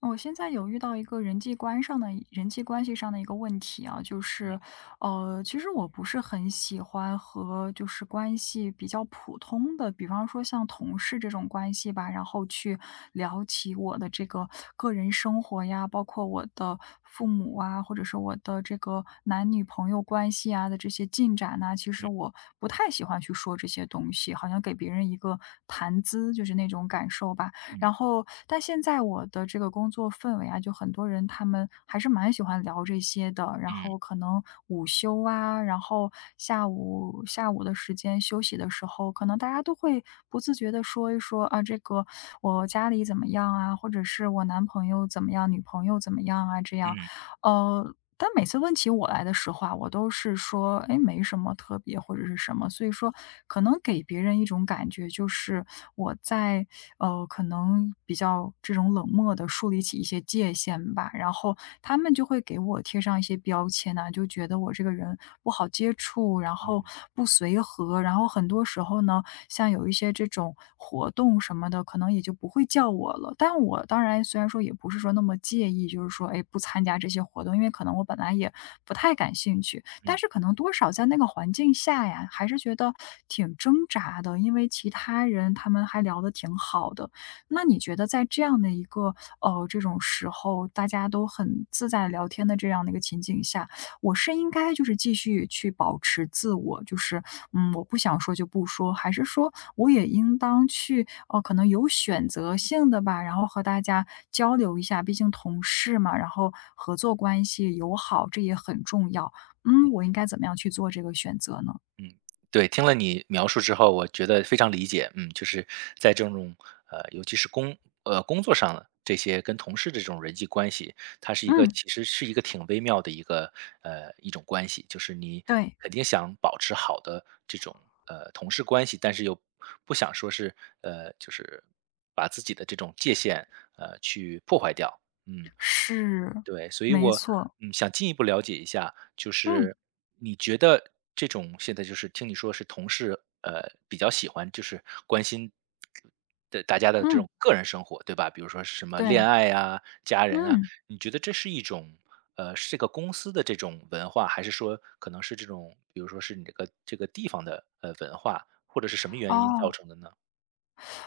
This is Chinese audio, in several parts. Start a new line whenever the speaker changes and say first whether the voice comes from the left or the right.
left: 我现在有遇到一个人际关系上的一个问题啊，就是，
right: 嗯
left: 其实我不是很喜欢和就是关系比较普通的，比方说像同事这种关系吧，然后去聊起我的这个个人生活呀，包括我的父母啊，或者是我的这个男女朋友关系啊的这些进展呐、其实
right: 嗯
left: 我不太喜欢去说这些东西，好像给别人一个谈资，就是那种感受吧。然
right: 嗯
left: 后，但现在我的这个工作氛围啊，就很多人他们还是蛮喜欢聊这些的。然
right: 嗯
left: 后可能午休啊，然后下午的时间休息的时候，可能大家都会不自觉的说一说啊，这个我家里怎么样啊，或者是我男朋友怎么样，女朋友怎么样啊，这样。
right: 嗯
left: 呃，但每次问起我来的时候啊，我都是说，哎，没什么特别或者是什么，所以说可能给别人一种感觉就是我在可能比较这种冷漠的树立起一些界限吧，然后他们就会给我贴上一些标签呐、就觉得我这个人不好接触，然后
right: 嗯
left: 不随和，然后很多时候呢，像有一些这种活动什么的，可能也就不会叫我了。但我当然虽然说也不是说那么介意，就是说，哎，不参加这些活动，因为可能我本来也不太感兴趣，但
right: 嗯，
left: 是可能多少在那个环境下呀，还是觉得挺挣扎的，因为其他人他们还聊得挺好的。那你觉得在这样的一个这种时候，大家都很自在聊天的这样的一个情景下，我是应该就是继续去保持自我，就是嗯，我不想说就不说，还是说我也应当去哦，可能有选择性的吧，然后和大家交流一下，毕竟同事嘛，然后合作关系友好，这也很重要。嗯，我应该怎么样去做这个选择呢？
right: 对，听了你描述之后，我觉得非常理解。嗯，就是在这种尤其是工作上的这些跟同事的这种人际关系，它是一个
left: 嗯，
right: 其实是一个挺微妙的一个一种关系，就是你
left: 对，
right: 肯定想保持好的这种同事关系，但是又不想说是呃就是把自己的这种界限去破坏掉。嗯，
left: 是，
right: 对，所以
left: 没
right: 我，
left: 错，
right: 嗯，想进一步了解一下，就
left: 嗯
right: 是你觉得这种现在就是听你说是同事，比较喜欢就是关心的大家的这
left: 嗯，
right: 种个人生活，对吧？比如说是什么
left: 对，
right: 恋爱啊、家人啊，
left: 嗯，
right: 你觉得这是一种，是这个公司的这种文化，还是说可能是这种，比如说是你这个这个地方的文化，或者是什么原因造
left: 哦。
right: 成的呢？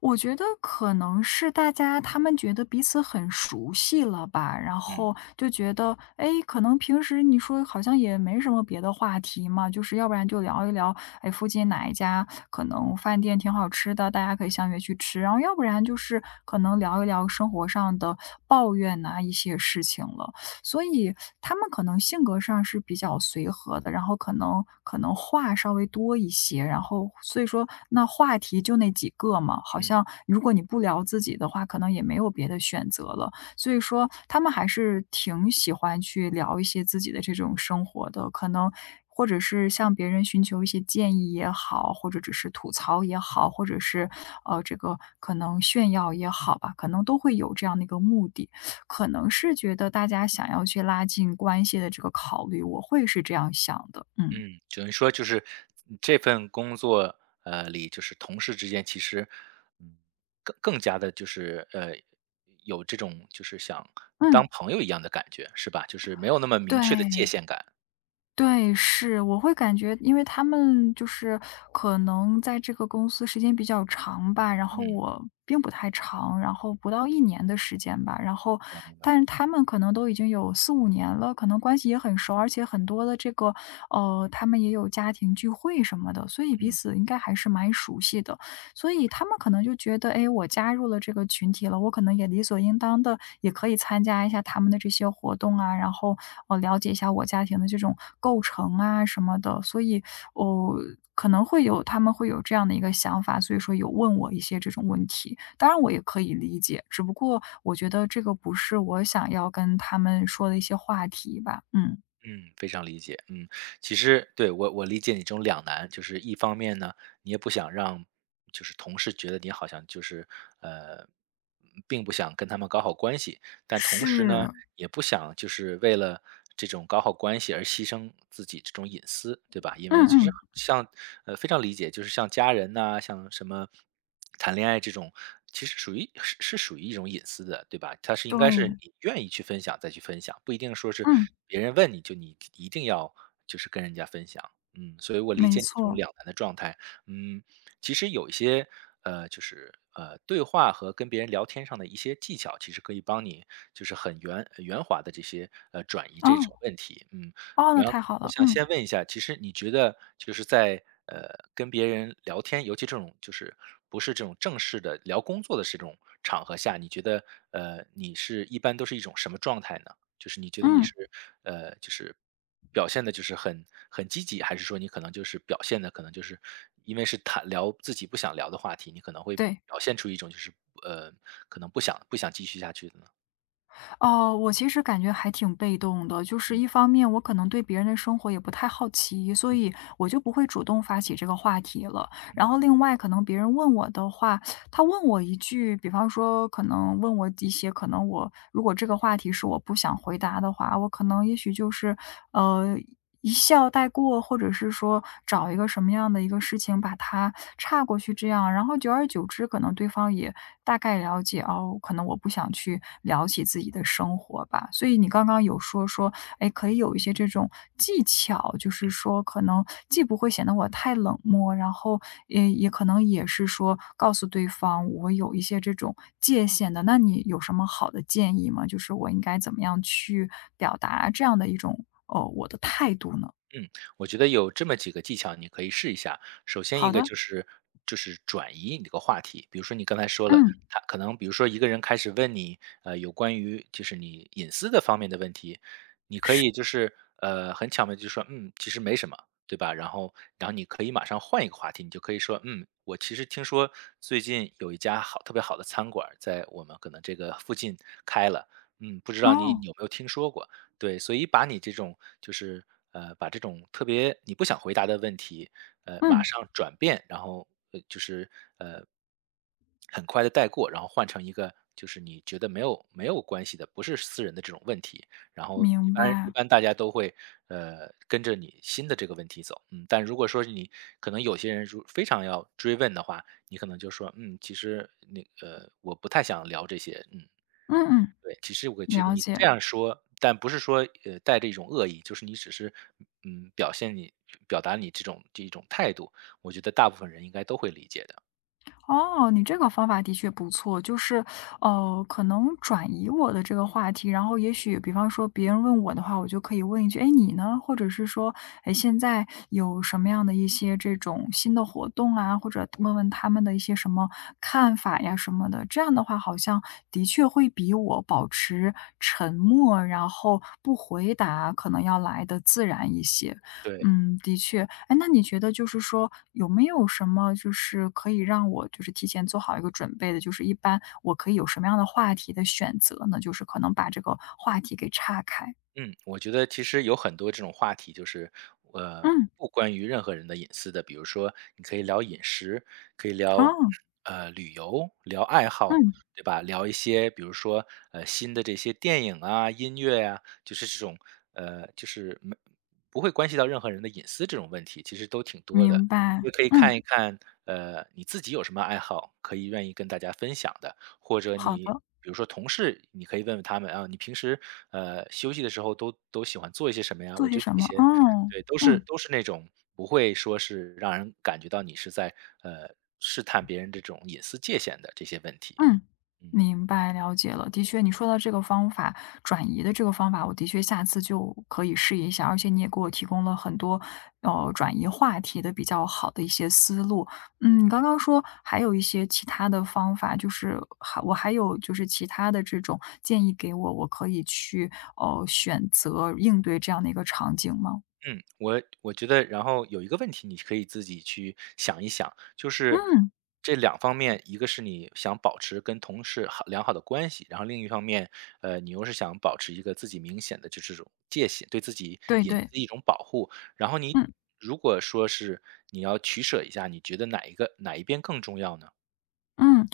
left: 我觉得可能是大家他们觉得彼此很熟悉了吧，然
right: 嗯
left: 后就觉得，哎，可能平时你说好像也没什么别的话题嘛，就是要不然就聊一聊，哎，附近哪一家可能饭店挺好吃的，大家可以相约去吃，然后要不然就是可能聊一聊生活上的抱怨呐、一些事情了。所以他们可能性格上是比较随和的，然后可能话稍微多一些，然后所以说那话题就那几个嘛，好
right: 嗯。
left: 像如果你不聊自己的话，可能也没有别的选择了。所以说他们还是挺喜欢去聊一些自己的这种生活的，可能或者是向别人寻求一些建议也好，或者只是吐槽也好，或者是这个可能炫耀也好吧，可能都会有这样的一个目的。可能是觉得大家想要去拉近关系的这个考虑，我会是这样想的，嗯。
right: 嗯，只能说就是这份工作，里就是同事之间其实，嗯，更加的，就是有这种就是想
left: 嗯，
right: 当朋友一样的感觉，是吧？就是没有那么明确的界
left: 对，
right: 限感。
left: 对，是，我会感觉因为他们就是可能在这个公司时间比较长吧，然
right: 嗯，
left: 后
right: 明
left: 我并不太长，然后不到一年的时间吧，然后
right: 白明白，
left: 但是他们可能都已经有四五年了，可能关系也很熟，而且很多的这个，他们也有家庭聚会什么的，所以彼
right: 嗯，
left: 此应该还是蛮熟悉的。所以他们可能就觉得，哎，我加入了这个群体了，我可能也理所应当的也可以参加一下他们的这些活动啊，然后了解一下我家庭的这种构成啊什么的，所以哦。可能会有他们会有这样的一个想法，所以说有问我一些这种问题，当然我也可以理解，只不过我觉得这个不是我想要跟他们说的一些话题吧。嗯，
right: 嗯，非常理解。嗯，其实对，我理解你这种两难，就是一方面呢，你也不想让就是同事觉得你好像就是，呃，并不想跟他们搞好关系，但同时呢，
left: 是，
right: 也不想就是为了这种搞好关系而牺牲自己这种隐私，对吧？因为
left: 嗯
right: 其实
left: 嗯，
right: 像非常理解，就是像家人呐、像什么谈恋爱这种，其实属于是属于一种隐私的，对吧？它是应该是
left: 对，
right: 你愿意去分享再去分享，不一定说是
left: 嗯，
right: 别人问你就你一定要就是跟人家分享。嗯，所以我理
left: 没
right: 解你这种
left: 错。
right: 两难的状态。嗯，其实有一些对话和跟别人聊天上的一些技巧，其实可以帮你就是很圆滑的这些转移这
left: 哦
right: 种问题。嗯，
left: 哦，那
right: 然后
left: 太好
right: 我
left: 了，
right: 想
left: 嗯
right: 先问一下，其实你觉得就是在跟别人聊天，尤其这种就是不是这种正式的聊工作的这种场合下，你觉得你是一般都是一种什么状态呢？就是你觉得你
left: 嗯。
right: 是就是表现的，就是很积极，还是说你可能就是表现的，可能就是因为是谈聊自己不想聊的话题，你可能会
left: 对，
right: 表现出一种就是呃，可能不想继续下去的呢？
left: 哦，我其实感觉还挺被动的，就是
right: 嗯
left: 一方面我可能对别人的生活也不太好奇，所
right: 嗯
left: 以我就不会主动发起这个话题了。然
right: 嗯。
left: 后另外可能别人问我的话，他问我一句，比方说可能问我一些可能我如果这个话题是我不想回答的话，我可能也许就是，呃，一笑带过，或者是说找一个什么样的一个事情把它岔过去这样，然后久而久之，可能对方也大概了解，哦，可能我不想去聊起自己的生活吧。所以你刚刚有说说，哎，可以有一些这种技巧，就是说可能既不会显得我太冷漠，然后也可能也是说告诉对方我有一些这种界限的。那你有什么好的建议吗？就是我应该怎么样去表达这样的一种我的态度呢？
right: 嗯，我觉得有这么几个技巧你可以试一下。首先一
left: 好
right: 个
left: 的，
right: 就是转移你这个话题，比如说你刚才说了，
left: 嗯，
right: 他可能比如说一个人开始问你，有关于就是你隐私的方面的问题，你可以就是很巧妙地就说，嗯，其实没什么，对吧？然后你可以马上换一个话题，你就可以说，嗯，我其实听说最近有一家好特别好的餐馆儿在我们可能这个附近开了，嗯，不知道你
left: 哦，
right: 有没有听说过？对，所以把你这种把这种特别你不想回答的问题，马
left: 嗯，
right: 上转变，然后呃，很快的带过，然后换成一个就是你觉得没有关系的，不是私人的这种问题，然后一
left: 明
right: 般一
left: 白，
right: 般大家都会跟着你新的这个问题走，嗯，但如果说是你可能有些人如非常要追问的话，你可能就说嗯，其实那个我不太想聊这些，嗯，
left: 嗯嗯，
right: 对，其实我觉得
left: 了
right: 你这
left: 解。
right: 样说，但不是说带着一种恶意，就是你只是嗯表现你表达你这一种态度，我觉得大部分人应该都会理解的。
left: 哦，你这个方法的确不错，就是，可能转移我的这个话题，然后也许，比方说别人问我的话，我就可以问一句，哎，你呢？或者是说，哎，现在有什么样的一些这种新的活动啊，或者问问他们的一些什么看法呀什么的。这样的话，好像的确会比我保持沉默，然后不回答，可能要来的自然一些。
right: 对。
left: 嗯，的确。哎，那你觉得就是说，有没有什么就是可以让我就是提前做好一个准备的？就是一般我可以有什么样的话题的选择呢？就是可能把这个话题给岔开。
right: 嗯，我觉得其实有很多这种话题，就是呃，
left: 嗯，
right: 不关于任何人的隐私的。比如说，你可以聊饮食，可以聊
left: 哦，
right: 旅游，聊爱好，
left: 嗯，
right: 对吧？聊一些比如说新的这些电影啊、音乐啊，就是这种呃，就是没不会关系到任何人的隐私这种问题，其实都挺多
left: 明
right: 的。
left: 白。
right: 也可以
left: 嗯，
right: 看一看你自己有什么爱好，可以愿意跟大家分享的。或者
left: 好
right: 你
left: 的，
right: 比如说同事，你可以问问他们啊，你平时休息的时候都喜欢做一些什么呀？
left: 做
right: 我
left: 些
right: 觉得
left: 什
right: 这
left: 么？
right: 些
left: 哦，
right: 对都是
left: 嗯。
right: 都是那种不会说是让人感觉到你是在呃试探别人这种隐私界限的这些问题。
left: 嗯，
right: 嗯
left: 明白，了解了。的确，你说到这个方法，转移的这个方法，我的确下次就可以试一下。而且你也给我提供了很多，转移话题的比较好的一些思路。嗯，你刚刚说还有一些其他的方法，就是还我还有就是其他的这种建议给我，我可以去选择应对这样的一个场景吗？
right: 嗯，我觉得，然后有一个问题，你可以自己去想一想，就是
left: 嗯，
right: 这两方面，一个是你想保持跟同事良好的关系，然后另一方面，你又是想保持一个自己明显的就是这种界限，对自己
left: 对
right: 隐
left: 对，
right: 私的一种保护。然后你
left: 嗯。
right: 如果说是你要取舍一下，你觉得哪一边更重要呢？
left: 嗯，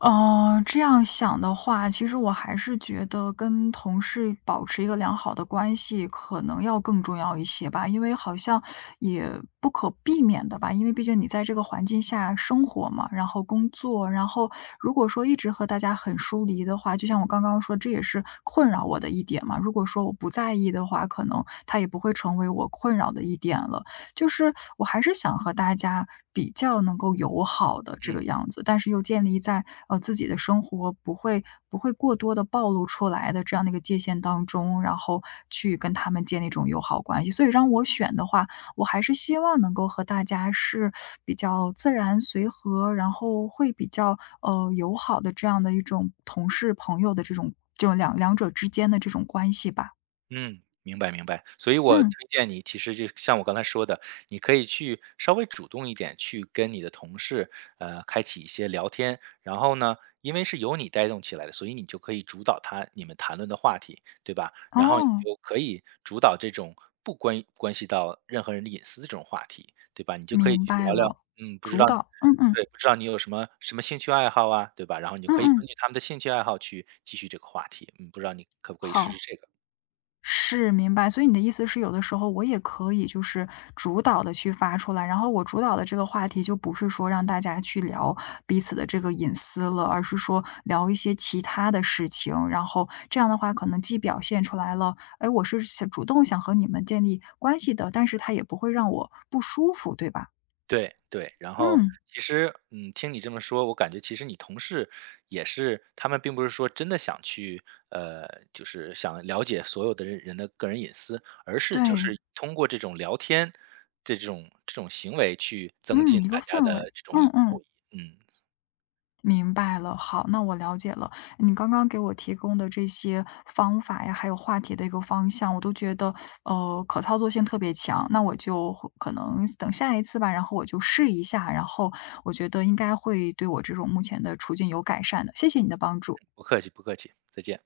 left: 这样想的话，其实我还是觉得跟同事保持一个良好的关系，可能要更重要一些吧。因为好像也不可避免的吧，因为毕竟你在这个环境下生活嘛，然后工作，然后如果说一直和大家很疏离的话，就像我刚刚说，这也是困扰我的一点嘛。如果说我不在意的话，可能它也不会成为我困扰的一点了。就是我还是想和大家比较能够友好的这个
right: 嗯。
left: 样子，但是又建立在自己的生活不会过多的暴露出来的这样的一个界限当中，然后去跟他们建立一种友好关系。所以让我选的话，我还是希望能够和大家是比较自然随和，然后会比较友好的这样的一种同事朋友的这种两者之间的这种关系吧。
right: 嗯，明白明白。所以我推
left: 嗯，
right: 荐你，其实就像我刚才说的，你可以去稍微主动一点，去跟你的同事，开启一些聊天。然后呢，因为是由你带动起来的，所以你就可以主导你们谈论的话题，对吧？然后嗯你
left: 哦，
right: 就可以主导这种不关系到任何人的隐私的这种话题，对吧？你就可以
left: 明
right: 去
left: 白
right: 聊聊，
left: 了，
right: 嗯，不知
left: 主
right: 道
left: 导，嗯嗯。
right: 对，不知道你有什么兴趣爱好啊，对吧？然后你就
left: 嗯
right: 可以
left: 嗯，
right: 根据他们的兴趣爱好去继续这个话题。嗯，不知道你可不可以试试
left: 好，
right: 这个？
left: 是，明白。所以你的意思是，有的时候我也可以就是主导的去发出来，然后我主导的这个话题就不是说让大家去聊彼此的这个隐私了，而是说聊一些其他的事情。然后这样的话，可能既表现出来了，哎，我是想主动想和你们建立关系的，但是它也不会让我不舒服，对吧？
right: 对对，然后
left: 嗯，
right: 其实，嗯，听你这么说，我感觉其实你同事也是，他们并不是说真的想去，就是想了解所有的人的个人隐私，而是就
left: 对，
right: 是通过这种聊天这种行为去增进
left: 嗯，一个
right: 大家
left: 氛
right: 的
left: 围，
right: 这种友
left: 嗯嗯。
right: 谊。嗯，
left: 明白了，好，那我了解了。你刚刚给我提供的这些方法呀，还有话题的一个方向，我都觉得可操作性特别强。那我就会可能等下一次吧，然后我就试一下，然后我觉得应该会对我这种目前的处境有改善的。谢谢你的帮助。
right: 不客气不客气，再见。